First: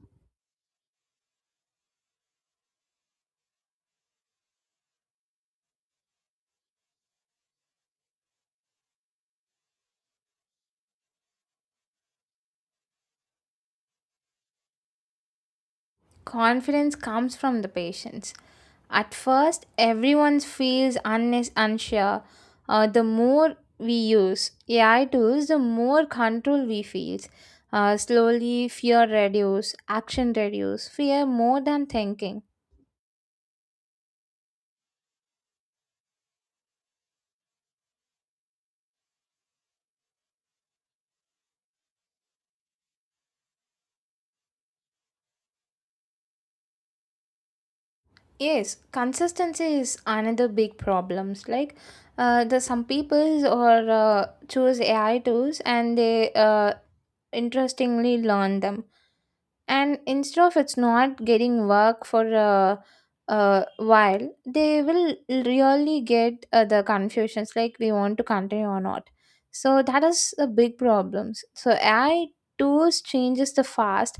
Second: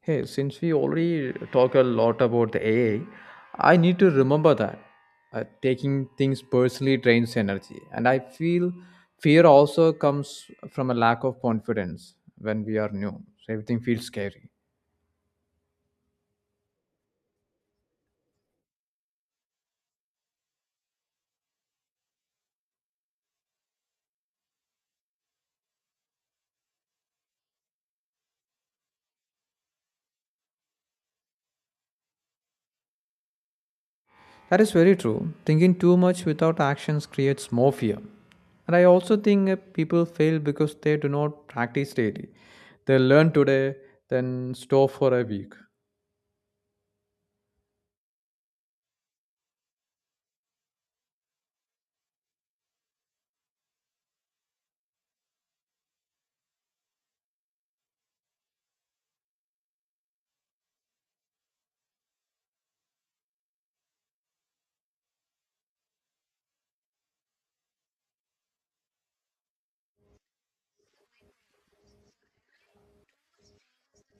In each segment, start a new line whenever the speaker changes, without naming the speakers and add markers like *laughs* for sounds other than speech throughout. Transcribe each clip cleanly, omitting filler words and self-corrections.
Hey, since we already talk a lot about the AA, I need to remember that taking things personally drains energy, and I feel fear also comes from a lack of confidence when we are new. So everything feels scary.
Confidence comes from the patience. At first, everyone feels unsure. The more we use AI tools, the more control we feel. Slowly, fear reduce, action reduce, fear more than thinking.
That is very true. Thinking too much without actions creates more fear. And I also think people fail because they do not practice daily. They learn today, then store for a week.
Yes, consistency is another big problems. Like, the some people or choose AI tools, and they interestingly learn them, and instead of it's not getting work for a while, they will really get the confusions like we want to continue or not. So that is a big problem. So AI tools changes the fast.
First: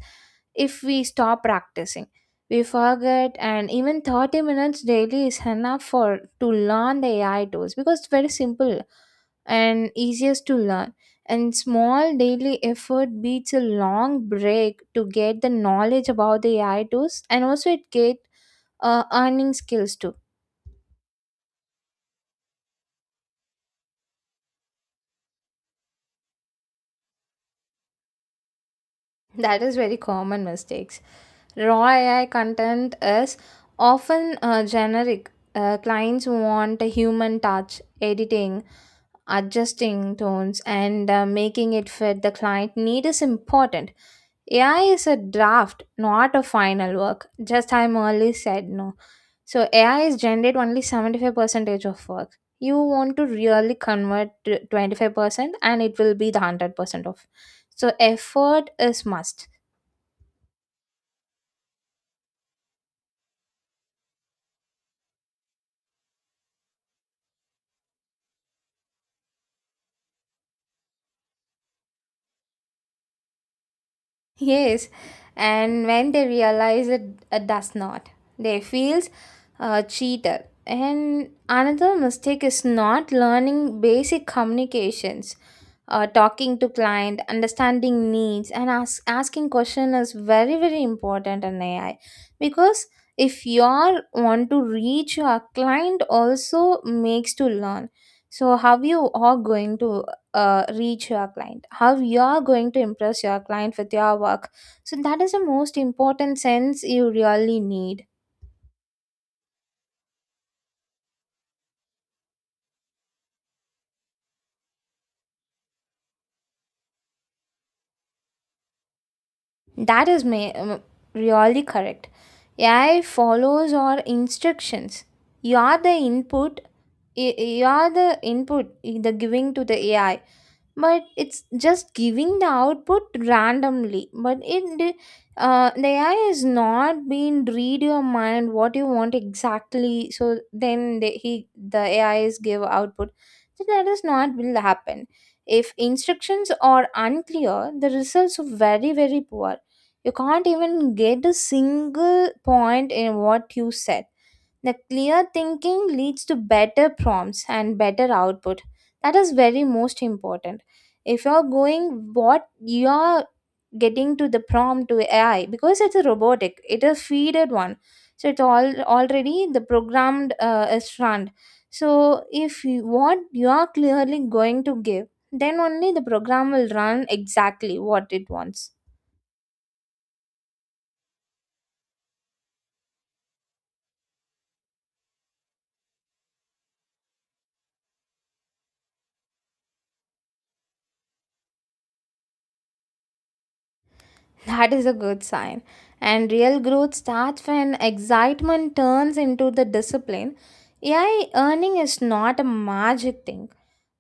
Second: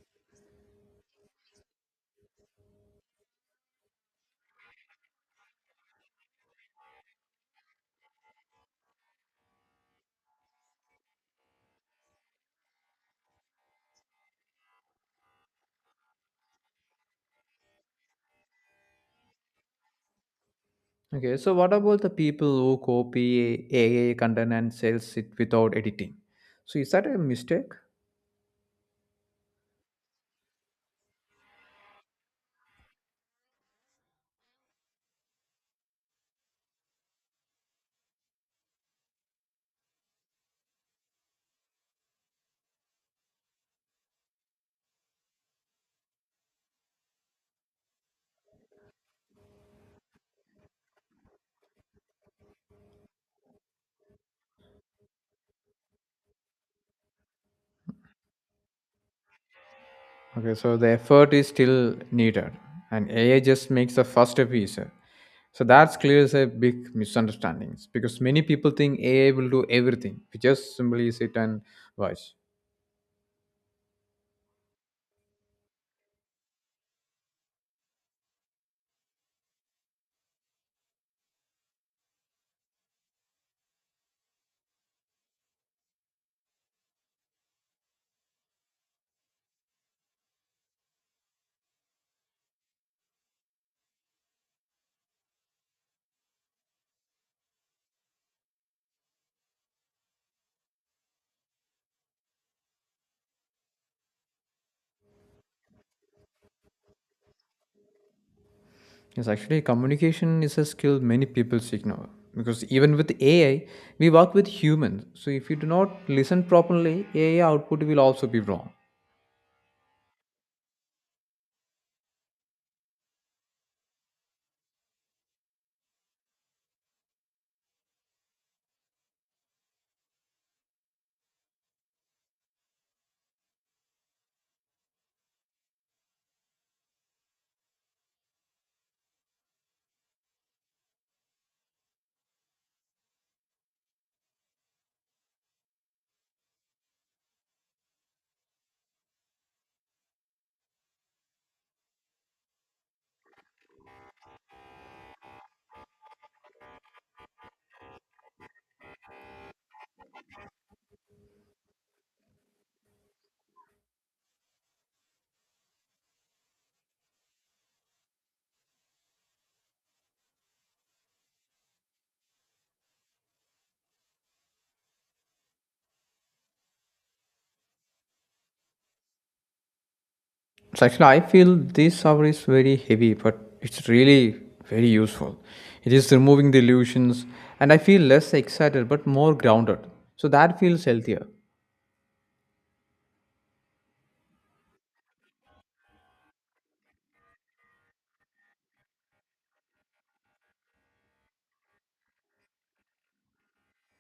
If we stop practicing, we forget, and even 30 minutes daily is enough for to learn the AI tools because it's very simple and easiest to learn. And small daily effort beats a long break to get the knowledge about the AI tools, and also it get earning skills too.
Okay, so what about the people who copy AI content and sells it without editing? So is that a mistake?
*laughs* That is very common mistakes. Raw AI content is often generic. Clients want a human touch, editing, adjusting tones, and making it fit the client need is important. AI is a draft, not a final work. Just I'm early said no. So AI is generate only 75% of work. You want to really convert to 25% and it will be the 100% of. So effort is must.
Okay, so the effort is still needed, and AI just makes the first step easier. So that clears a big misunderstandings because many people think AI will do everything. We just simply sit and watch.
Yes, and when they realize it, it does not, they feels cheated. And another mistake is not learning basic communications, talking to client, understanding needs, and asking question is very very important in AI because if you all want to reach your client, also makes to learn. So how you are going to reach your client, how you are going to impress your client with your work, so that is the most important sense you really need.
Yes, actually, communication is a skill many people ignore because even with AI, we work with humans. So if you do not listen properly, AI output will also be wrong.
That is really correct. AI follows our instructions. You are the input. You are the input the giving to the AI, but it's just giving the output randomly, but it the AI is not being read your mind what you want exactly, so then the AI is give output, so that is not will happen. If instructions are unclear, the results are very very poor. You can't even get a single point in what you said. The clear thinking leads to better prompts and better output. That is very most important. If you're going what you're getting to the prompt to AI because it's a robotic, it is feeded one. So it all already the programmed is run. So if you, what you are clearly going to give, then only the program will run exactly what it wants.
So actually, I feel this shower is very heavy, but it's really very useful. It is removing the illusions, and I feel less excited but more grounded. So that feels healthier.
That is a good sign. And real growth starts when excitement turns into the discipline. AI earning is not a magic thing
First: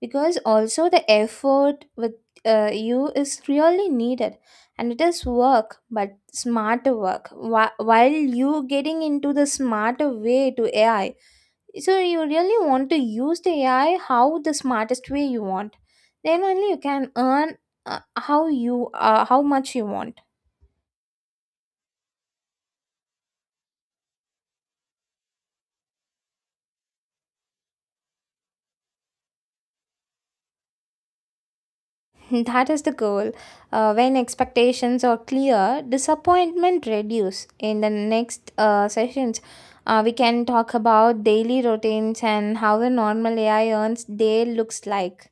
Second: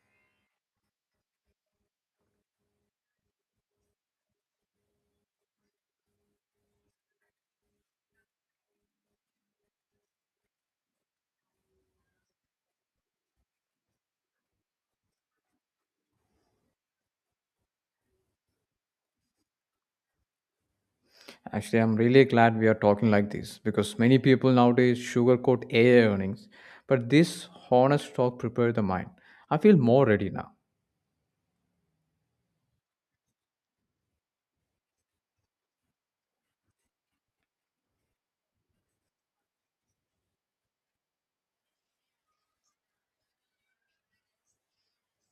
because also the effort with you is really needed, and it is work but smarter work while you getting into the smarter way to AI. So you really want to use the AI how the smartest way you want. Then only you can earn how much you want.
Actually, I'm really glad we are talking like this because many people nowadays sugarcoat AI earnings, but this honest talk prepared the mind. I feel more ready now.
*laughs* That is the goal. When expectations are clear, disappointment reduce. In the next sessions, we can talk about daily routines and how a normal AI earns day looks like.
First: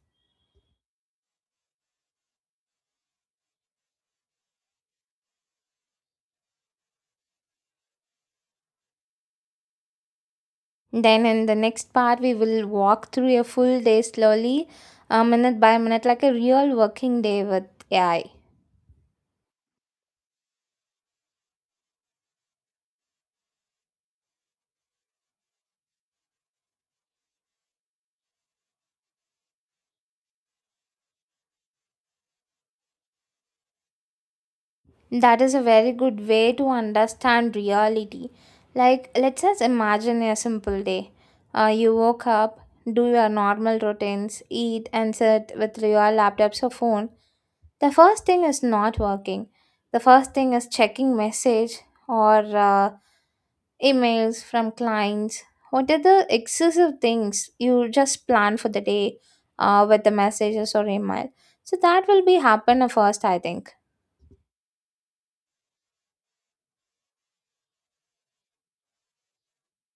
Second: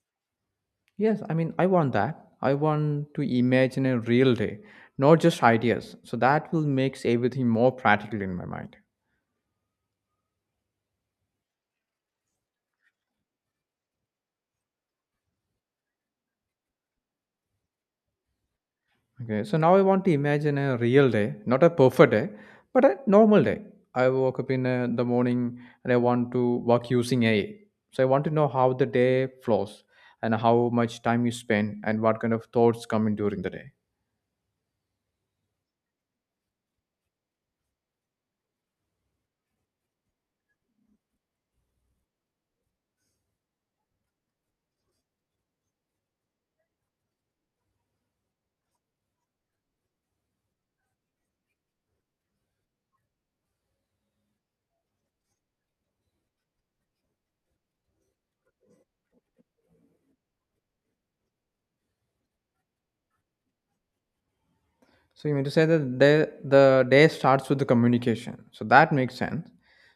Yes, I mean, I want that. I want to imagine a real day, not just ideas. So that will makes everything more practical in my mind.
Then in the next part, we will walk through a full day slowly, minute by minute, like a real working day with AI.
Okay, so now I want to imagine a real day, not a perfect day, but a normal day. I woke up in the morning and I want to work using AI. So I want to know how the day flows and how much time you spend and what kind of thoughts come in during the day.
That is a very good way to understand reality. Like, let's just imagine a simple day. You woke up, do your normal routines, eat, and sit with your laptops or phone. The first thing is not working. The first thing is checking message or emails from clients. What are the excessive things you just plan for the day with the messages or email? So that will be happen first, I think.
So you mean to say that the day starts with the communication. So that makes sense.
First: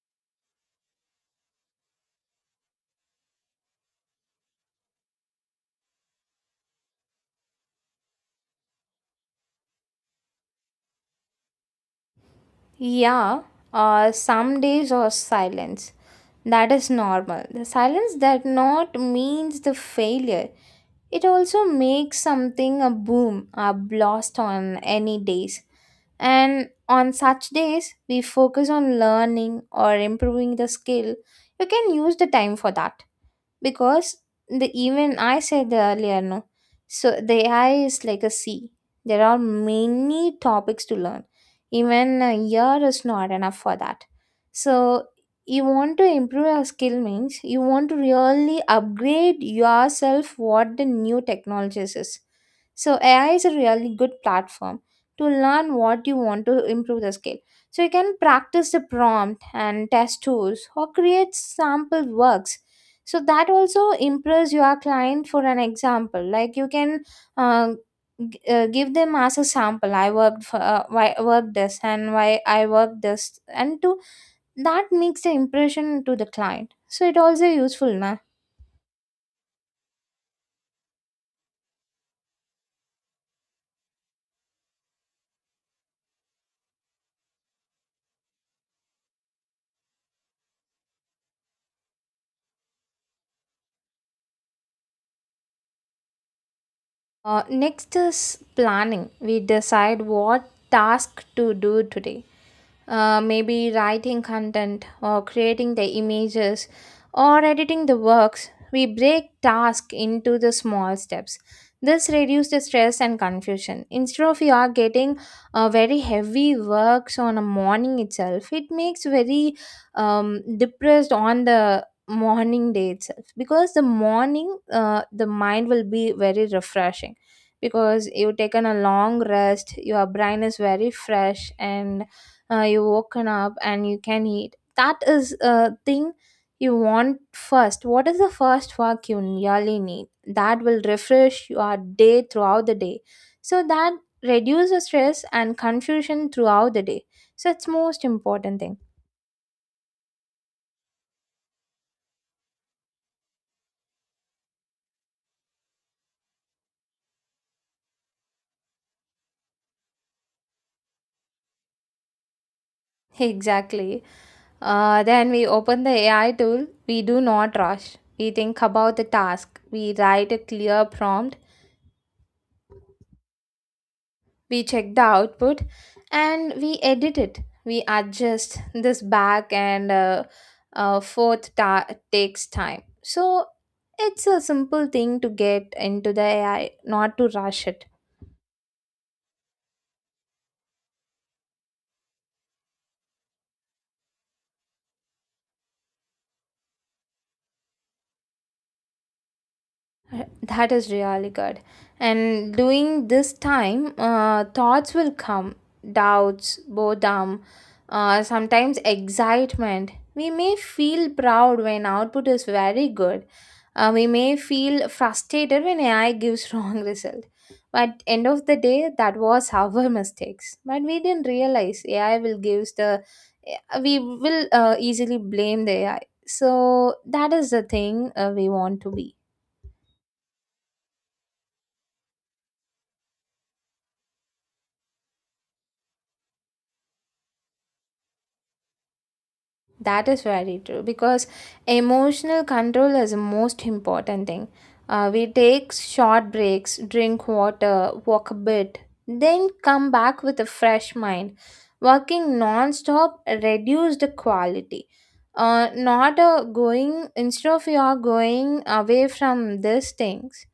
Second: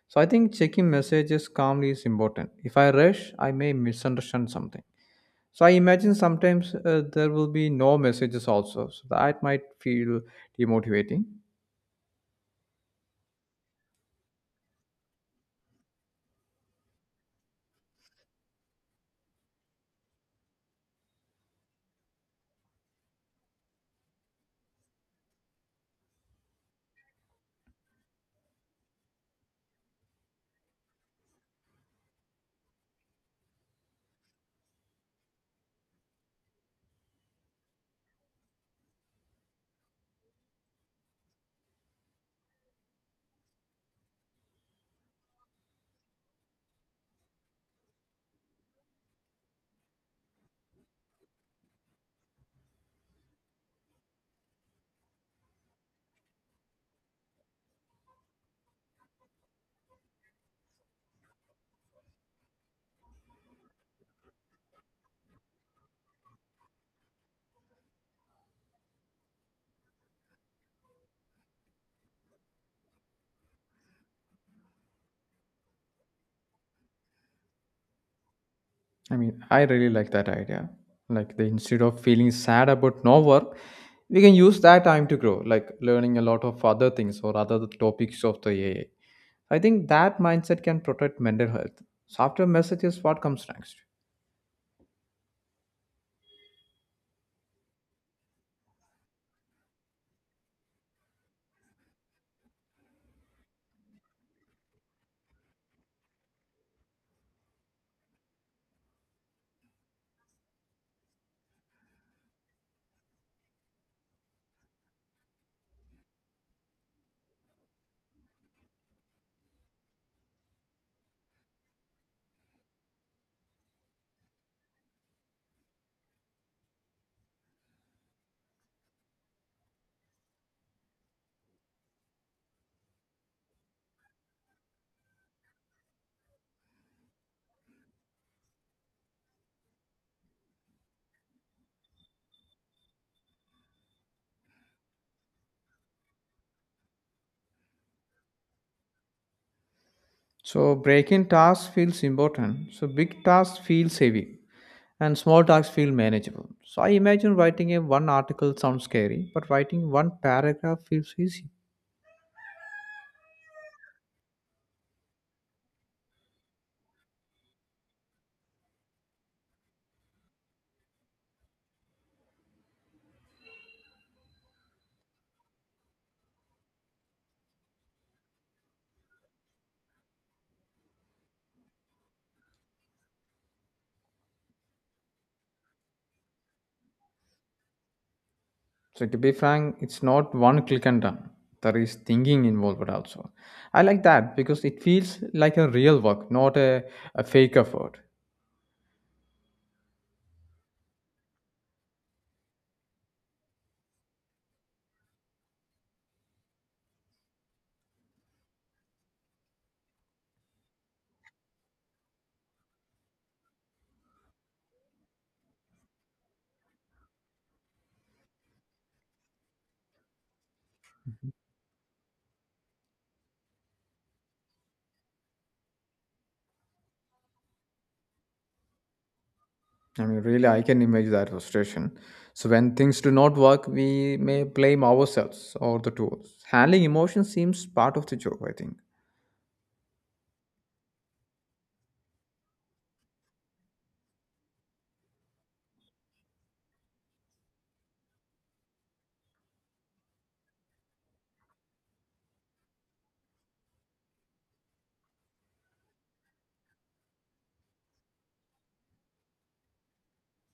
So I think checking messages calmly is important. If I rush, I may misunderstand something. So I imagine sometimes there will be no messages also. So that might feel demotivating.
Yeah, some days are silence. That is normal. The silence that not means the failure. It also makes something a boom, a blast on any days. And on such days, we focus on learning or improving the skill. You can use the time for that because the even I said earlier no, so the AI is like a sea. There are many topics to learn. Even a year is not enough for that. So you want to improve your skill means you want to really upgrade yourself what the new technologies is. So AI is a really good platform to learn what you want to improve the skill. So you can practice the prompt and test tools or create sample works, so that also impress your client. For an example, like, you can uh, give them as a sample I worked for why I worked this and why I worked this and to that makes the impression to the client, so it also useful na.
I mean, I really like that idea. Like the instead of feeling sad about no work, we can use that time to grow, like learning a lot of other things or other topics of the AI. I So, I think that mindset can protect mental health. So after messages, what comes next?
Next is planning. We decide what task to do today, maybe writing content or creating the images or editing the works. We break tasks into the small steps. This reduces the stress and confusion. Instead of you are getting very heavy works on a morning itself, it makes very depressed on the morning day itself because the morning the mind will be very refreshing because you've taken a long rest, your brain is very fresh, and you woken up and you can eat. That is a thing you want first. What is the first work you really need that will refresh your day throughout the day? So that reduces stress and confusion throughout the day. So it's most important thing.
So breaking tasks feels important. So big tasks feels heavy. And small tasks feel manageable. So I imagine writing a one article sounds scary, but writing one paragraph feels easy.
*laughs* Exactly. Then we open the AI tool. We do not rush. We think about the task. We write a clear prompt, we check the output, and we edit it. We adjust this back and forth. Takes time, so it's a simple thing to get into the AI, not to rush it.
So to be frank, it's not one click and done. There is thinking involved also. I like that because it feels like a real work, not a fake effort.
That is really good. And during this time, thoughts will come, doubts, boredom, sometimes excitement. We may feel proud when output is very good. We may feel frustrated when AI gives *laughs* wrong result. But end of the day, that was our *laughs* mistakes. But we didn't realize AI will gives the we will easily blame the AI. So that is the thing we want to be.
I mean, really, I can imagine that frustration. So when things do not work, we may blame ourselves or the tools. Handling emotions seems part of the job, I think.
That is very true because emotional control is the most important thing. We take short breaks, drink water, walk a bit, then come back with a fresh mind. Working non stop reduces the quality. Not a going, instead of you are going away from these things,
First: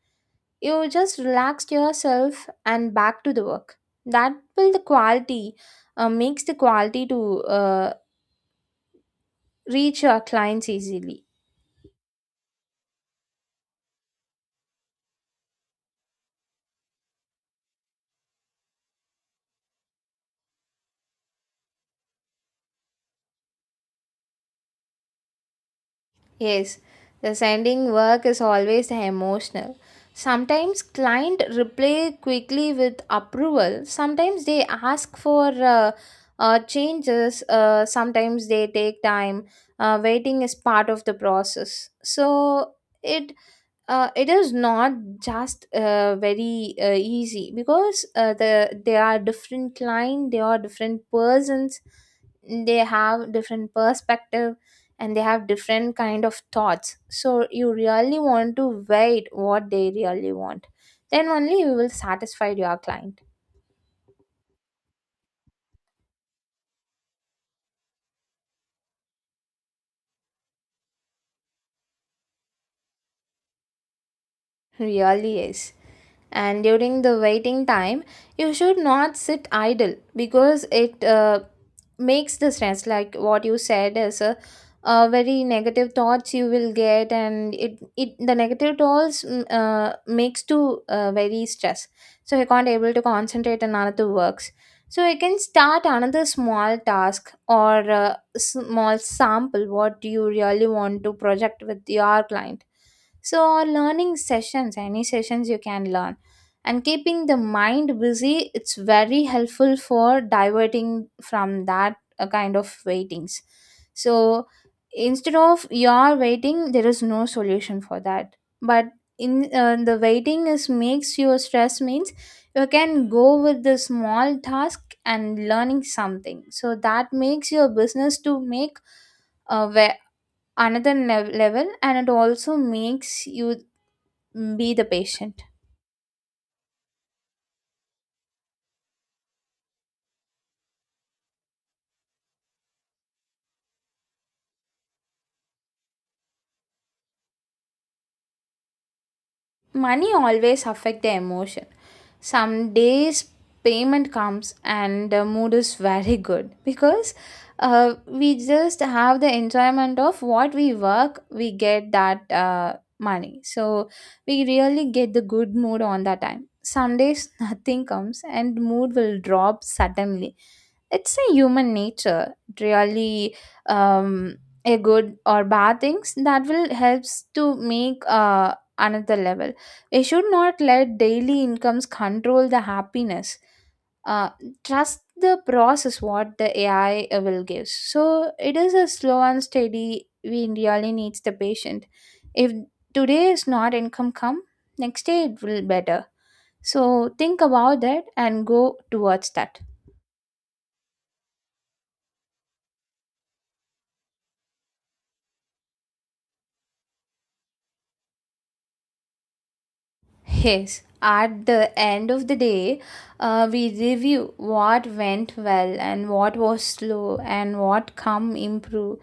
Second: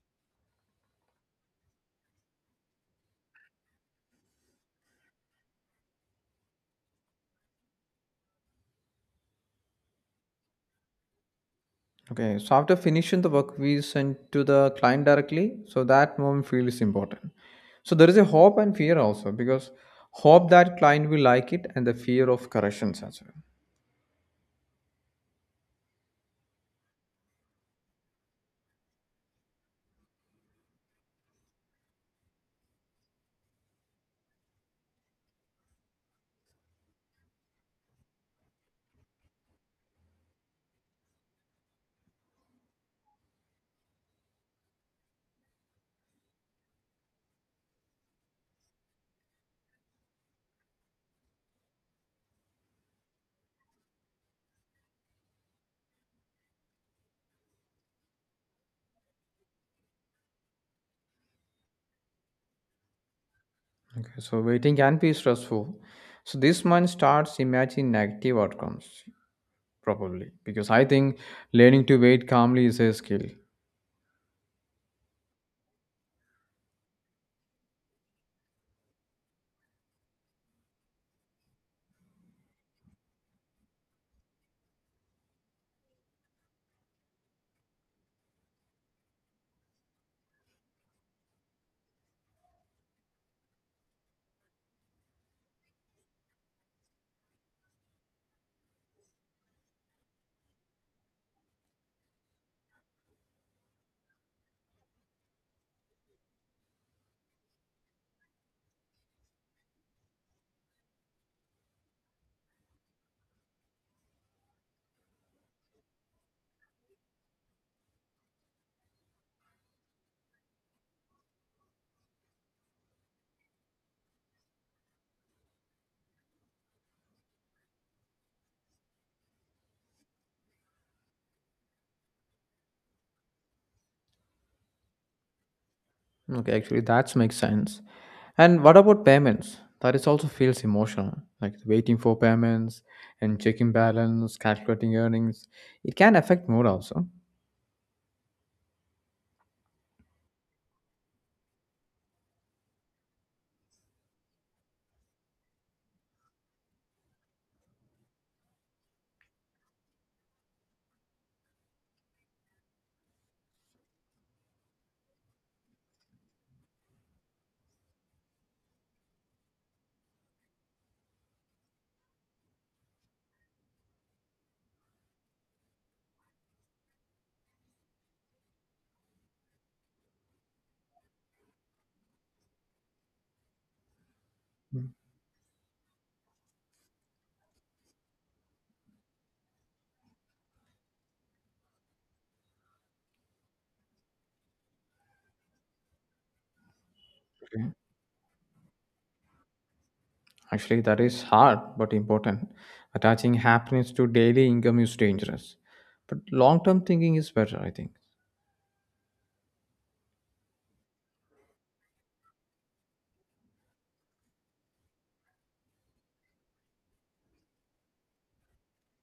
you just relax yourself and back to the work. That will the quality, makes the quality to uh, reach your clients easily.
Okay, so after finishing the work, we send to the client directly. So that moment feels important. So there is a hope and fear also because hope that client will like it and the fear of corrections as well.
Yes, the sending work is always emotional. Sometimes client reply quickly with approval. Sometimes they ask for changes. Sometimes they take time. Waiting is part of the process. So it it is not just very easy because the they are different client, they are different persons. They have different perspective, and they have different kind of thoughts. So you really want to wait what they really want. Then only you will satisfy your client.
Okay, so waiting can be stressful. So this mind starts imagining negative outcomes probably because I think learning to wait calmly is a skill.
Really is. And during the waiting time, you should not sit idle because it makes the stress. Like what you said, is a very negative thoughts you will get, and it the negative thoughts makes to very stress. So you can't able to concentrate on another works. So you can start another small task or small sample what you really want to project with your client. So learning sessions any sessions you can learn, and keeping the mind busy, it's very helpful for diverting from that kind of waitings. So instead of you're waiting, there is no solution for that. But in the waiting is makes you stress means you can go with the small task and learning something, so that makes your business to make where another level, and it also makes you be the patient.
Okay, actually, that makes sense. And what about payments? That is also feels emotional, like waiting for payments and checking balance, calculating earnings. It can affect mood also.
Money always affect the emotion. Some days payment comes and the mood is very good because we just have the enjoyment of what we work, we get that money. So we really get the good mood on that time. Some days *laughs* nothing comes and mood will drop suddenly. It's a human nature. Really, um, a good or bad things that will helps to make another level I should not let daily incomes control the happiness. Uh, trust the process what the AI will give. So it is a slow and steady. We really needs the patient. If today is not income come, next day it will better. So think
Okay.
about that and go towards that.
Actually, that is hard but important. Attaching happiness to daily income is dangerous, but long-term thinking is better, I think.
Yes, at the end of the day, we review what went well and what was slow and what come improve.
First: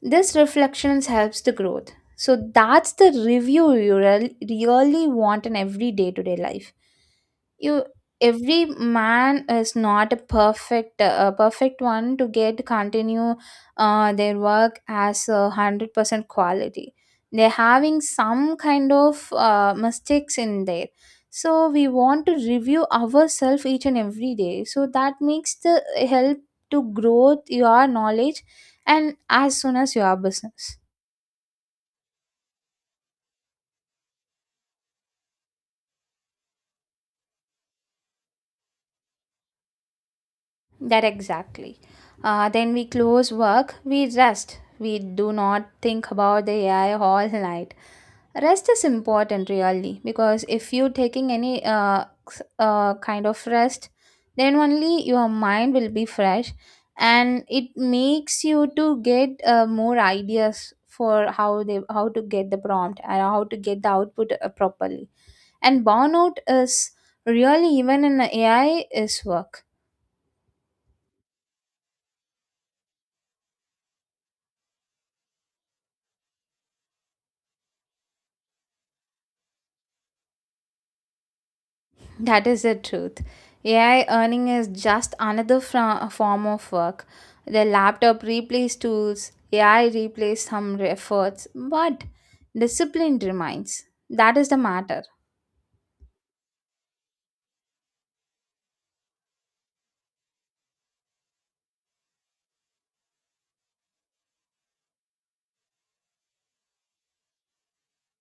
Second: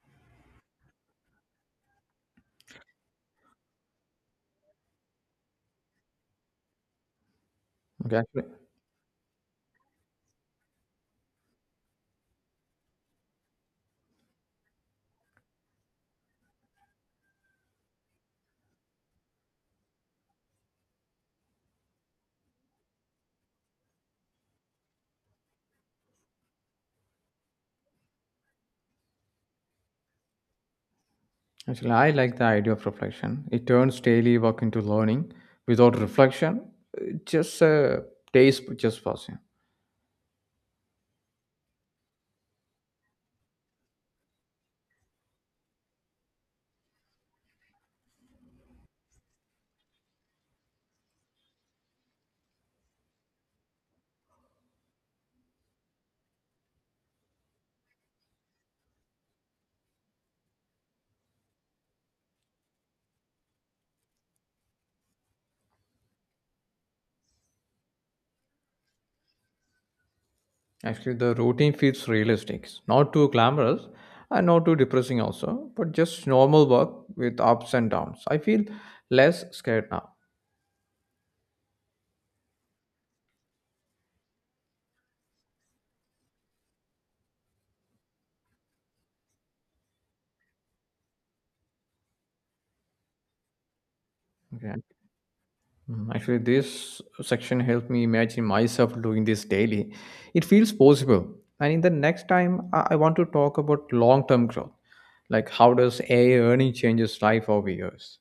This reflections helps the growth. So that's the review you really want in every day to day life you
Okay, actually,
every man is not a perfect a perfect one to get continue their work as 100% quality. They're having some kind of mistakes in there, so we want to review ourselves each and every day, so that makes the help to grow your knowledge and as soon as your business.
actually, I like the idea of reflection. It turns daily work into learning. Without reflection, just days just passing.
That exactly. Then we close work, we rest. We do not think about the AI all night. Rest is important, really, because if you're taking any kind of rest, then only your mind will be fresh, and it makes you to get more ideas for how to get the prompt and how to get the output properly. And burnout is really even in AI is work.
Actually, the routine feels realistic, not too glamorous and not too depressing, also, but just normal work with ups and downs. I feel less scared now.
That is the truth. AI earning is just another form of work. The laptop replaced tools, AI replaced some efforts, but discipline remains. That is the
Okay.
matter.
Mm, actually, this section helped me imagine myself doing this daily. It feels possible. And in the next time, I want to talk about long term growth. Like, how does AI earning changes life over years?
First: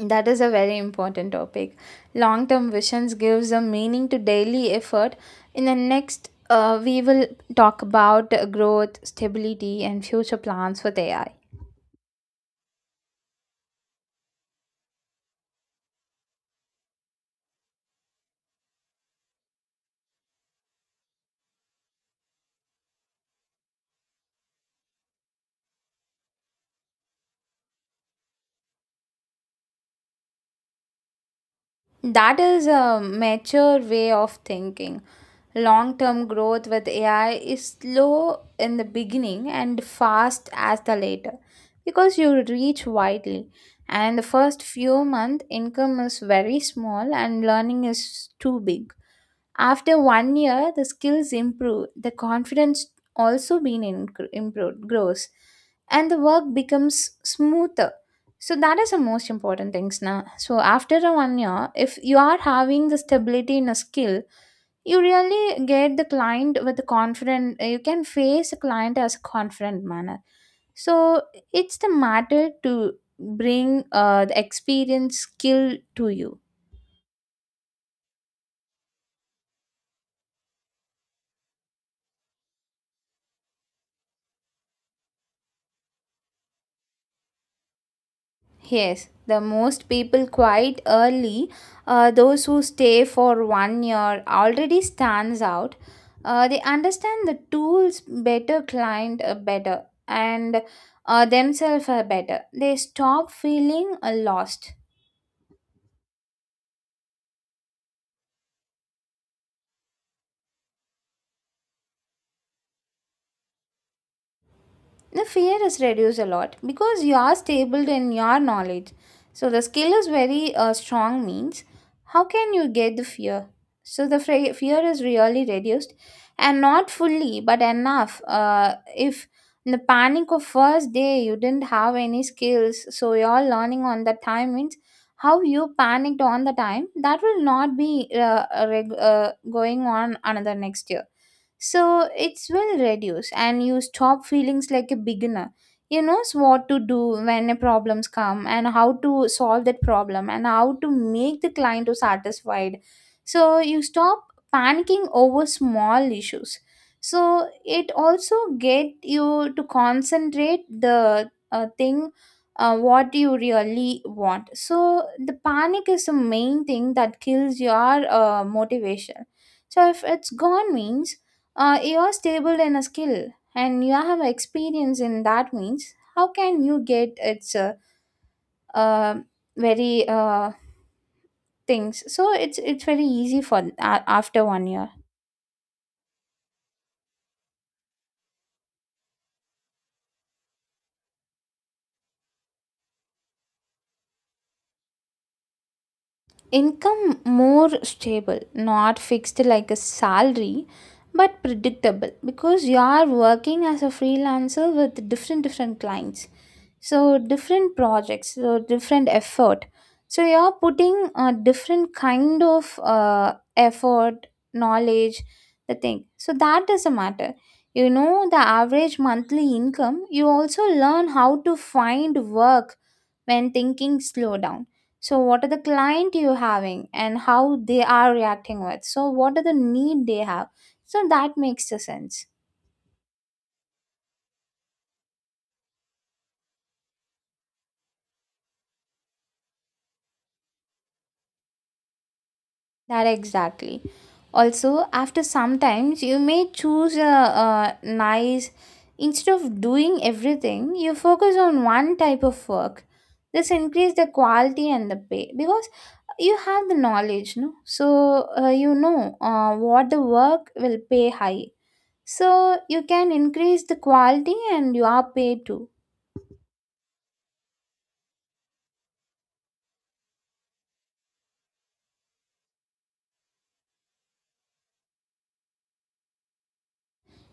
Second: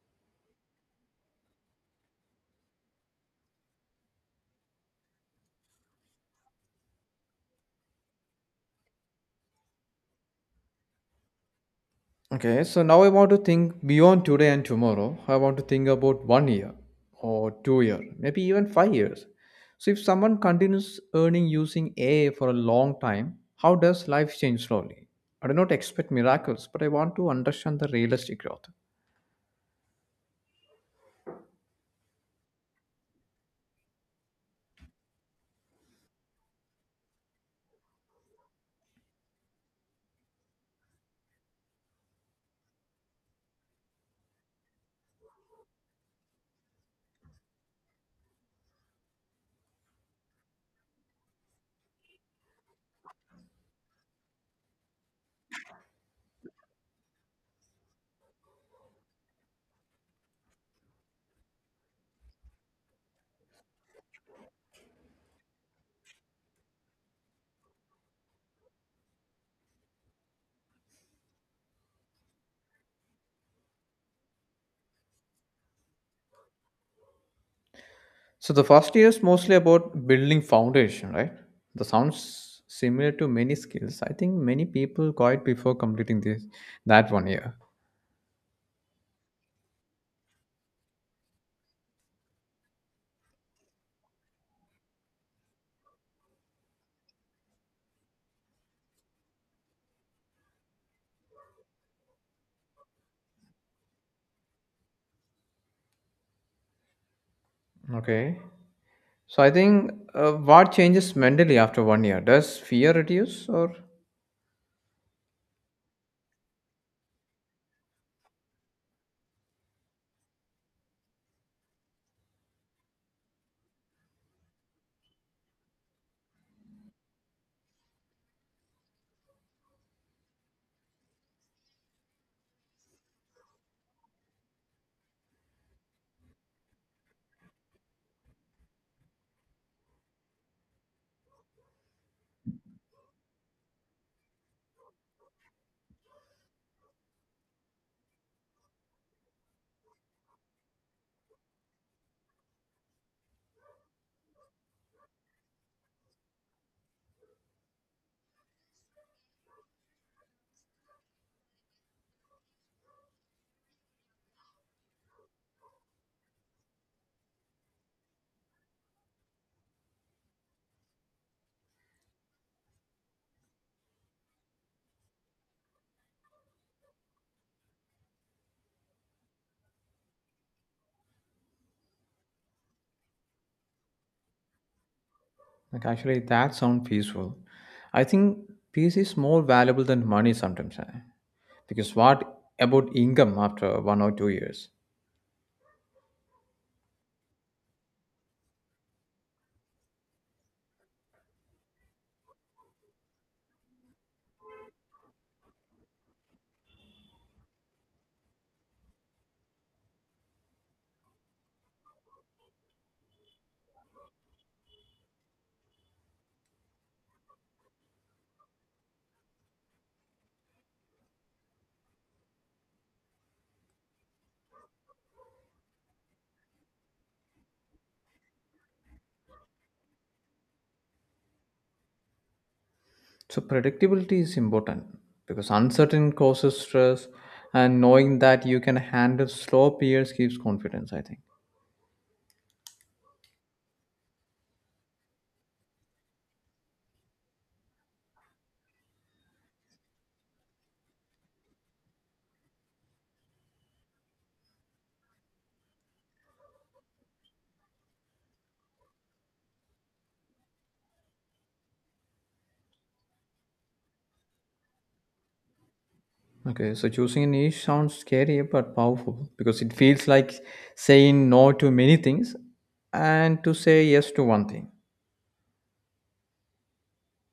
That is a very important topic. Long term visions gives a meaning to daily effort. In the next, we will talk about growth, stability, and future plans with AI.
Okay, so now I want to think beyond today and tomorrow. I want to think about 1 year or 2 year, maybe even 5 years. So if someone continues earning using AI for a long time, how does life change slowly? I do not expect miracles, but I want to understand the realistic growth.
That is a mature way of thinking. Long term growth with AI is slow in the beginning and fast as the later because you reach widely. And the first few months, income is very small and learning is too big. After 1 year, the skills improve, the confidence also being improved, grows, and the work becomes smoother. So that is the most important things now. So after a 1 year, if you are having the stability in a skill, you really get the client with the confident. You can face the client as a confident manner. So it's the matter to bring the experience skill to you.
So the first year is mostly about building foundation, right? That sounds similar to many skills. I think many people quit before completing this that 1 year.
Yes, the most people quite early, those who stay for 1 year already stands out. They understand the tools better, client better, and themselves are better. They stop feeling lost.
Okay. So I think what changes mentally after 1 year? Does fear reduce or
The fear is reduced a lot because you are stable in your knowledge. So the skill is very strong means how can you get the fear? So the fear is really reduced and not fully but enough. If in the panic of first day you didn't have any skills, so you're learning on the time means how you panicked on the time that will not be going on another next year, so it's will reduce and you stop feelings like a beginner. You knows what to do when a problems come and how to solve that problem and how to make the client to satisfied. So you stop panicking over small issues. So it also get you to concentrate the thing what you really want. So the panic is the main thing that kills your motivation. So if it's gone means you're stable in a skill and you have experience in that means how can you get its uh, very things, so it's very easy for a after 1 year.
like actually that sound peaceful? I think peace is more valuable than money sometimes. Eh? Because what about income after 1 or 2 years?
Income more stable, not fixed like a salary, but predictable because you are working as a freelancer with different different clients, so different projects, so different effort, so you're putting a different kind of effort, knowledge, the thing, so that doesn't matter. You know the average monthly income, you also learn how to find work when thinking slow down. So what are the client you having and how they are reacting with, so what are the need they have, so that makes the sense.
So predictability is important because uncertain causes stress and knowing that you can handle slow periods gives confidence, I think.
That exactly. Also, after sometimes you may choose a nice, instead of doing everything, you focus on one type of work. This increase the quality and the pay because you have the knowledge, no? So you know what the work will pay high. So you can increase the quality and your pay too.
Okay, so choosing a niche sounds scary but powerful because it feels like saying no to many things and to say yes to one thing.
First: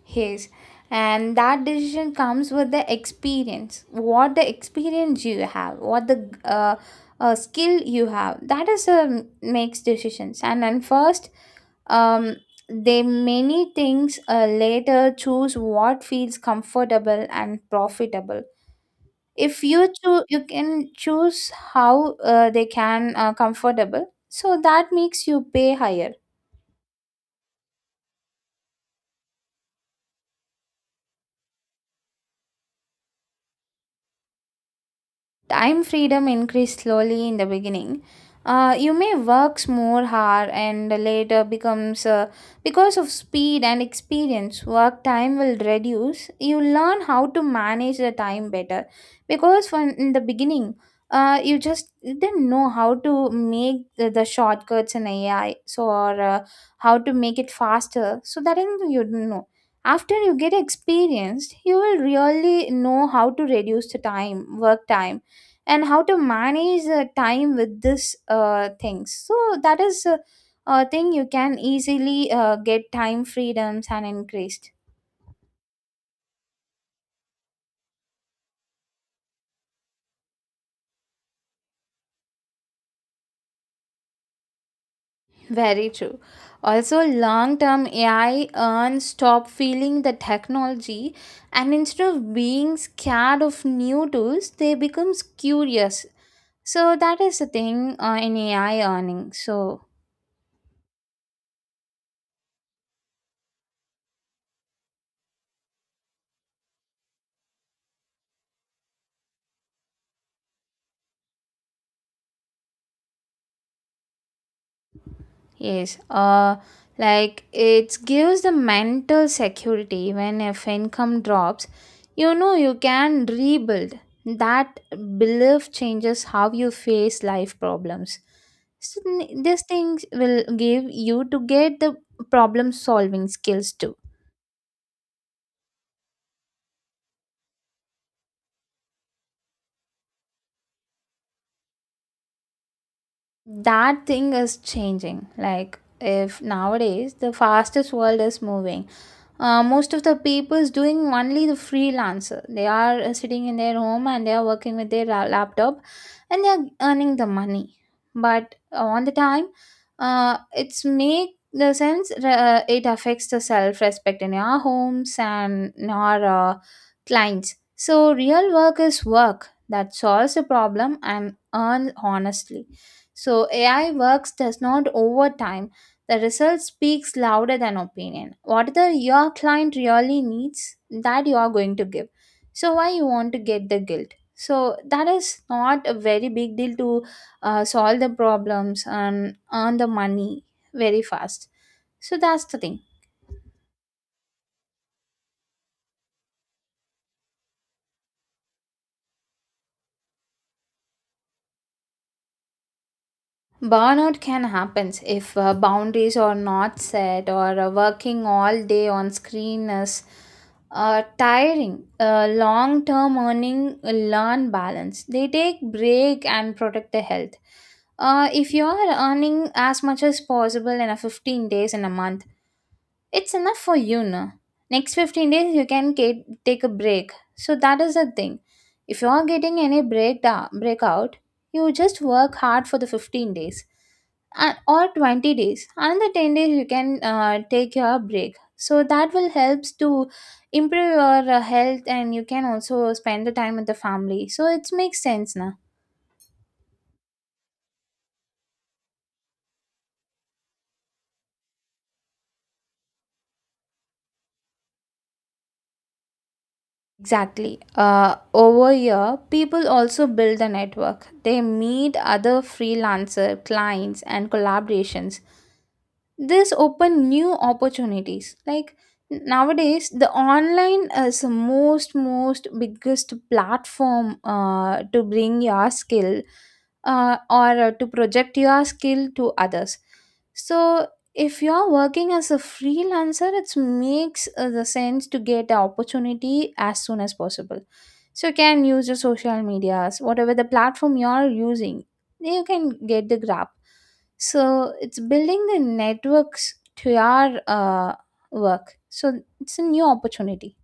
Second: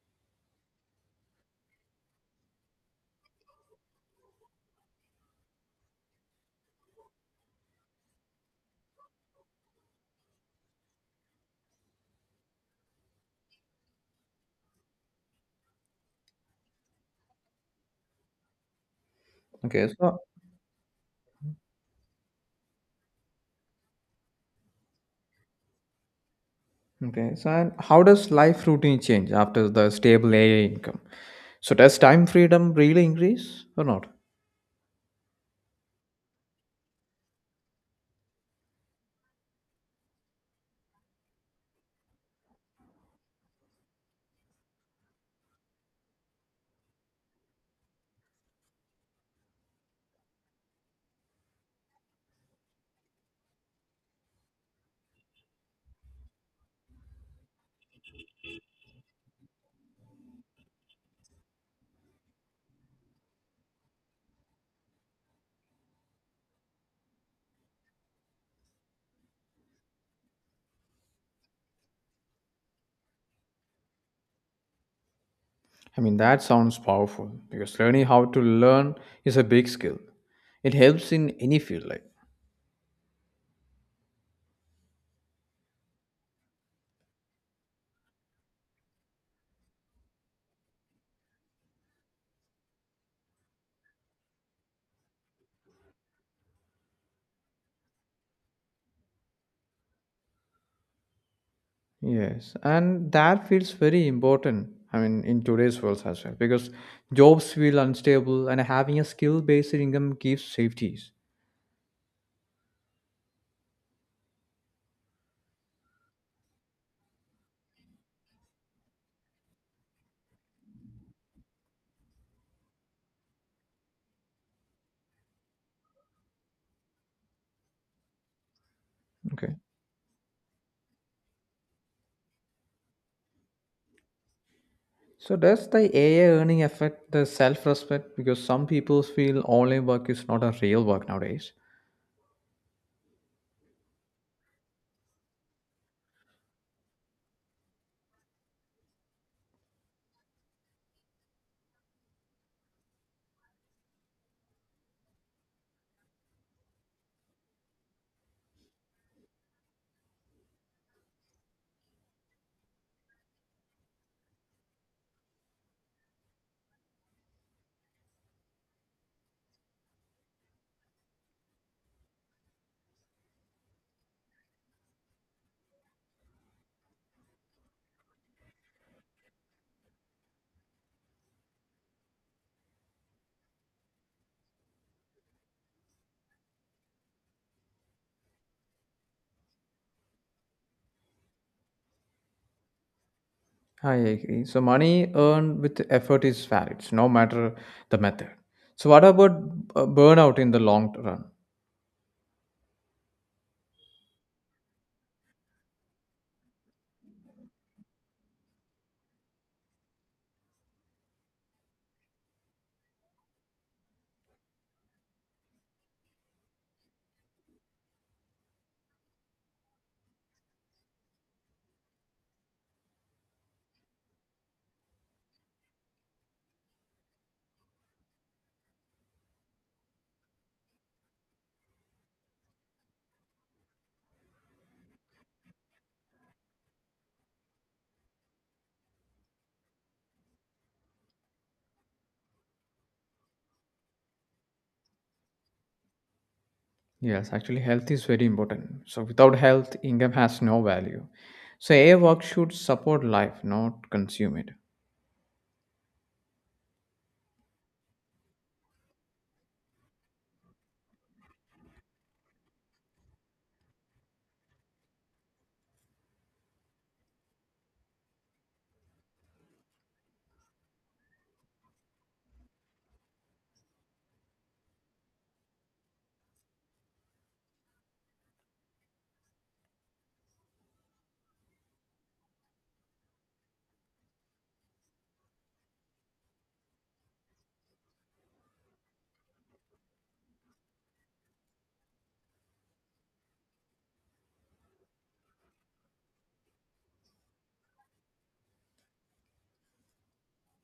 Yes, and that decision comes with the experience. What the experience you have, what the skill you have, that is a makes decisions. And then first, um, they many things later choose what feels comfortable and profitable. If
Okay,
you
so
choose, you can choose how they can comfortable. So that makes you pay higher.
okay, so and how does life routine change after the stable AA income? So does time freedom really increase or not?
Time freedom increased slowly in the beginning. You may works more hard and later becomes because of speed and experience work time will reduce. You learn how to manage the time better because from in the beginning you just didn't know how to make the shortcuts in ai so or how to make it faster, so that is- you didn't know. After you get experienced you will really know how to reduce the time, work time, and how to manage the time with this things. So that is a thing you can easily get time freedoms and increased.
I mean that sounds powerful because learning how to learn is a big skill. It helps in any field like.
Very true. Also, long term AI earns stop feeling the technology, and instead of being scared of new tools, they becomes curious. So that is the thing in AI earning. So
Yes, and that feels very important. I mean, in today's world as well, because jobs feel unstable, and having a skill-based income gives safeties.
yes, like it gives the mental security when if income drops, you know you can rebuild. That belief changes how you face life problems. So
Okay.
these things will give you to get the problem solving skills too.
So does the AI earning affect the self-respect? Because some people feel online work is not a real work nowadays.
That thing is changing, like if nowadays the fastest world is moving, most of the people is doing only the freelancer. They are sitting in their home and they are working with their laptop and they are earning the money. But on the time, it's make the sense, it affects the self-respect in our homes and in our clients. So, real work is work that solves a problem and earns honestly. So, AI works does not over time. The result speaks louder than opinion. Whatever your client really needs, that you are going to give. So, why you want to get the guilt? So, that is not a very big deal to solve the problems and earn the money very fast. So, that's the thing.
I agree. So money earned with effort is valid, no matter the method. So what about burnout in the long run?
Burnout can happen if boundaries are not set, or working all day on screen is tiring. Long term earning learn balance. They take break and protect the health. If you are earning as much as possible in a 15 days in a month, it's enough for you, no? Next 15 days, you can get, take a break. So that is the thing. If you are getting any break breakout, you just work hard for the 15 days or 20 days. Another 10 days, you can take your break. So that will helps to improve your health and you can also spend the time with the family. So it makes sense, na?
Yes, actually, health is very important. So, without health, income has no value. So, AI work should support life, not consume it.
Exactly. Over here, people also build a network. They meet other freelancer clients and collaborations. This open new opportunities, like nowadays the online is the most biggest platform to bring your skill or to project your skill to others. So if you're working as a freelancer, it makes the sense to get the opportunity as soon as possible. So you can use your social medias, whatever the platform you're using, you can get the grab. So it's building the networks to our work, so it's a new opportunity.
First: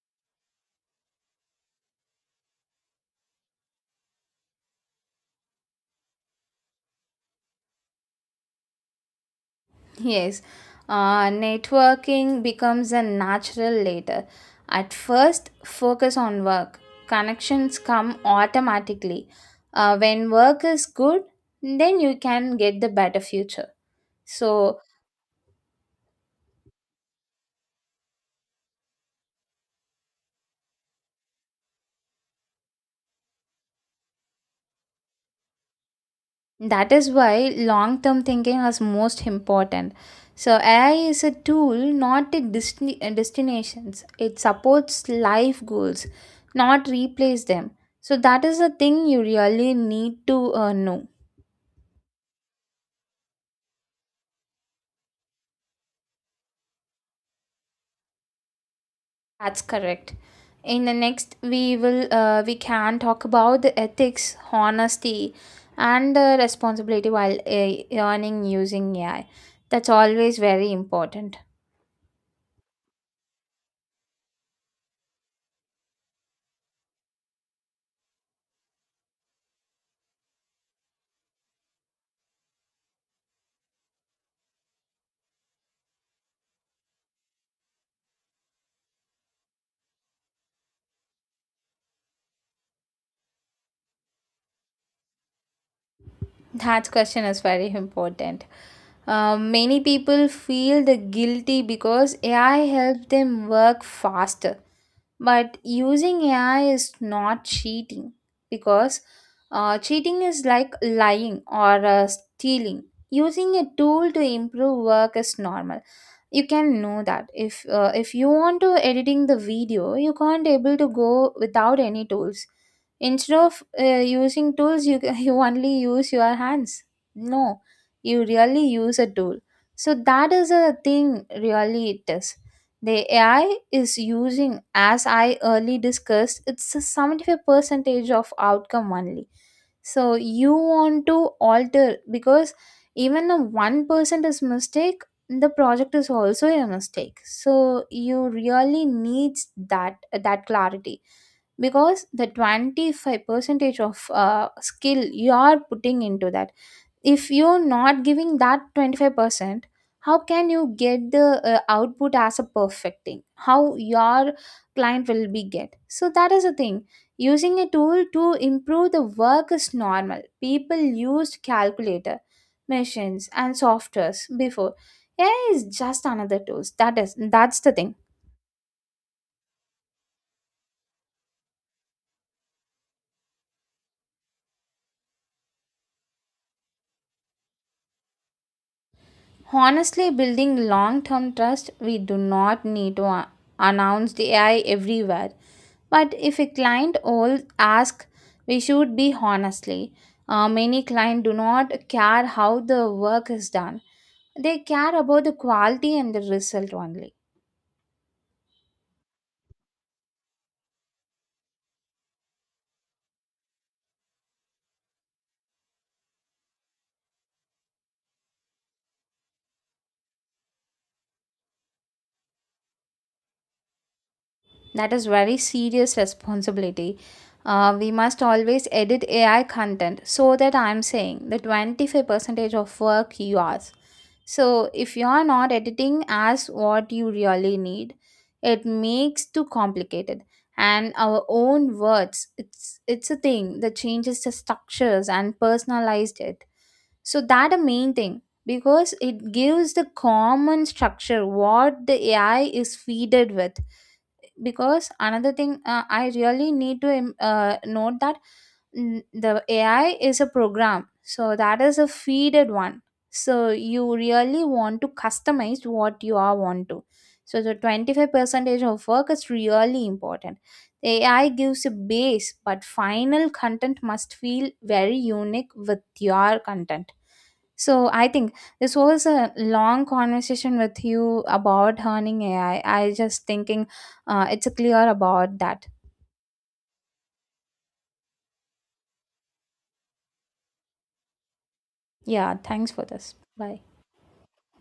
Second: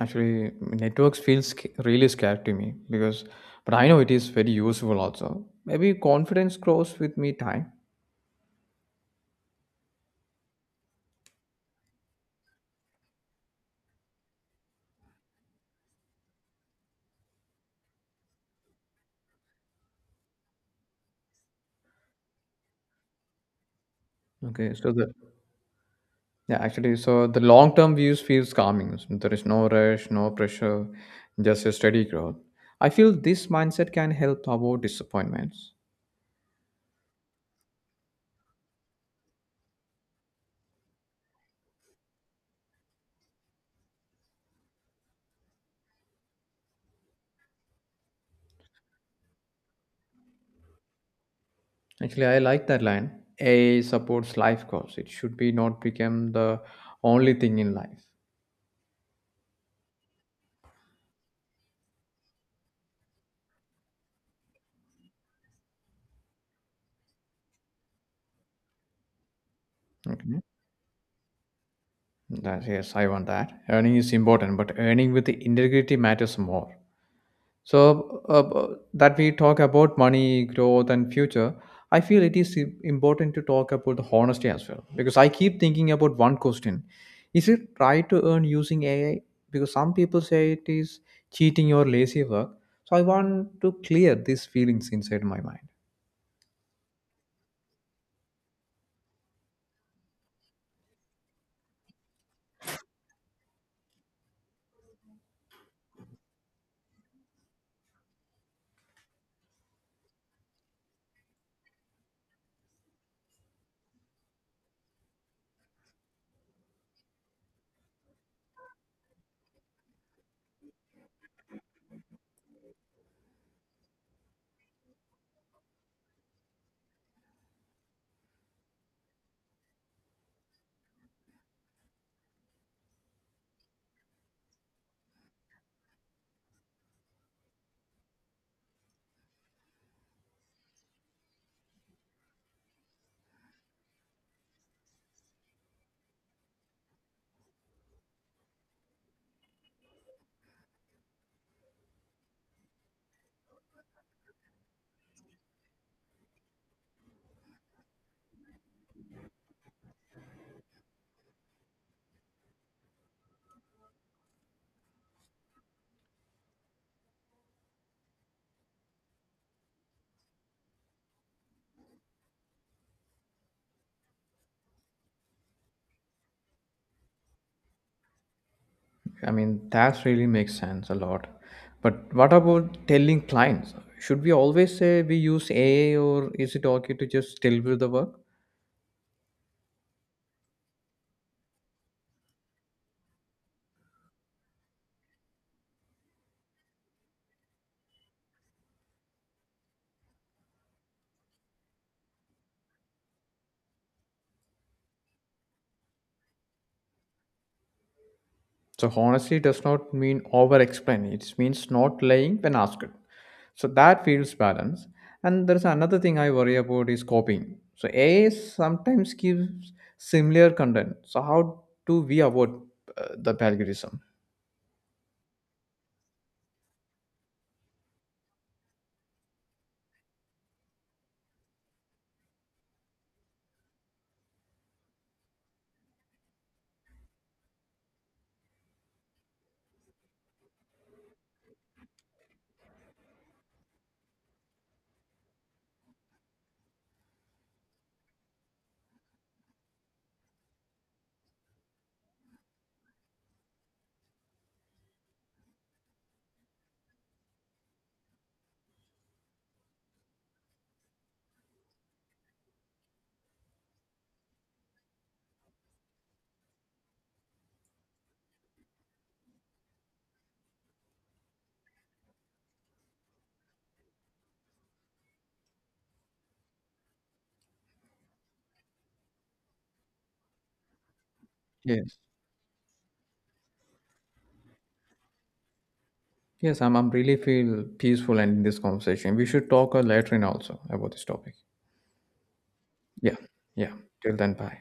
Actually, networks feels really scared to me because, but I know it is very useful also. Maybe confidence grows with me time.
Yes, networking becomes a natural later. At first focus on work, connections come automatically when work is good. Then you can get the better future.
Okay,
So
so the Yeah, actually, so the long term views feels calming. There is no rush, no pressure, just a steady growth. I feel this mindset can help avoid disappointments.
that is why long term thinking is most important. So, AI is a tool, not a a destinations. It supports life goals, not replace them. So, that is the thing you really need to know.
Actually, I like that line. AI supports life goals. It should be not become the only thing in life.
That's correct. In the next, we will we can talk about the ethics, honesty, and the responsibility while earning using AI. That's always
Okay.
very important.
That, yes, I want that. Earning is important, but earning with the integrity matters more. So that we talk about money, growth, and future. I feel it is important to talk about the honesty as well because I keep thinking about one question: Is it right to earn using AI? Because some people say it is cheating or lazy work. So I want to clear these feelings inside my mind.
That question is very important. Many people feel the guilty because AI helps them work faster. But using AI is not cheating because cheating is like lying or stealing. Using a tool to improve work is normal. You can know that if you want to editing the video, you can't able to go without any tools. Instead of using tools, you *laughs* you only use your hands. No, you really use a tool. So that is a thing. Really, it is the AI is using, as I early discussed, it's a 75 percentage of outcome only. So you want to alter because even a 1% is mistake, the project is also a mistake. So you really needs that clarity because the 25 percentage of skill you are putting into that. If you're not giving that 25%, how can you get the output as a perfecting, how your client will be get? So that is the thing. Using a tool to improve the work is normal. People used calculator, machines and softwares before. Ai is just another tools, that is that's the thing.
I mean, that really makes sense a lot. But what about telling clients? Should we always say we use AI or is it okay to just deliver the work?
Honestly, building long term trust, we do not need to announce the AI everywhere. But if a client all ask, we should be honestly. Many clients do not care how the work is done. They care about the quality and the result only.
So honesty does not mean over explaining. It means not lying when asked. So that feels balanced. And there's another thing I worry about is copying. So AI sometimes gives similar content. So how do we avoid the plagiarism?
That is very serious responsibility. We must always edit AI content, so that I'm saying the 25 percentage of work yours. So if you are not editing as what you really need, it makes too complicated. And our own words, it's a thing that changes the structures and personalized it. So that a main thing because it gives the common structure what the AI is feeded with, because another thing I really need to note that, mm, the ai is a program, so that is a feeded one. So you really want to customize what you are want to. So the 25 percentage of work is really important. The ai gives a base, but final content must feel very unique with your content. So I think this was a long conversation with you about
Yes.
learning AI. I just thinking it's clear about that.
Yes, I'm really feel peaceful ending this conversation. We should talk later in also about this topic.
Yeah, thanks for this,
Yeah.
bye.
Yeah. Till then, bye.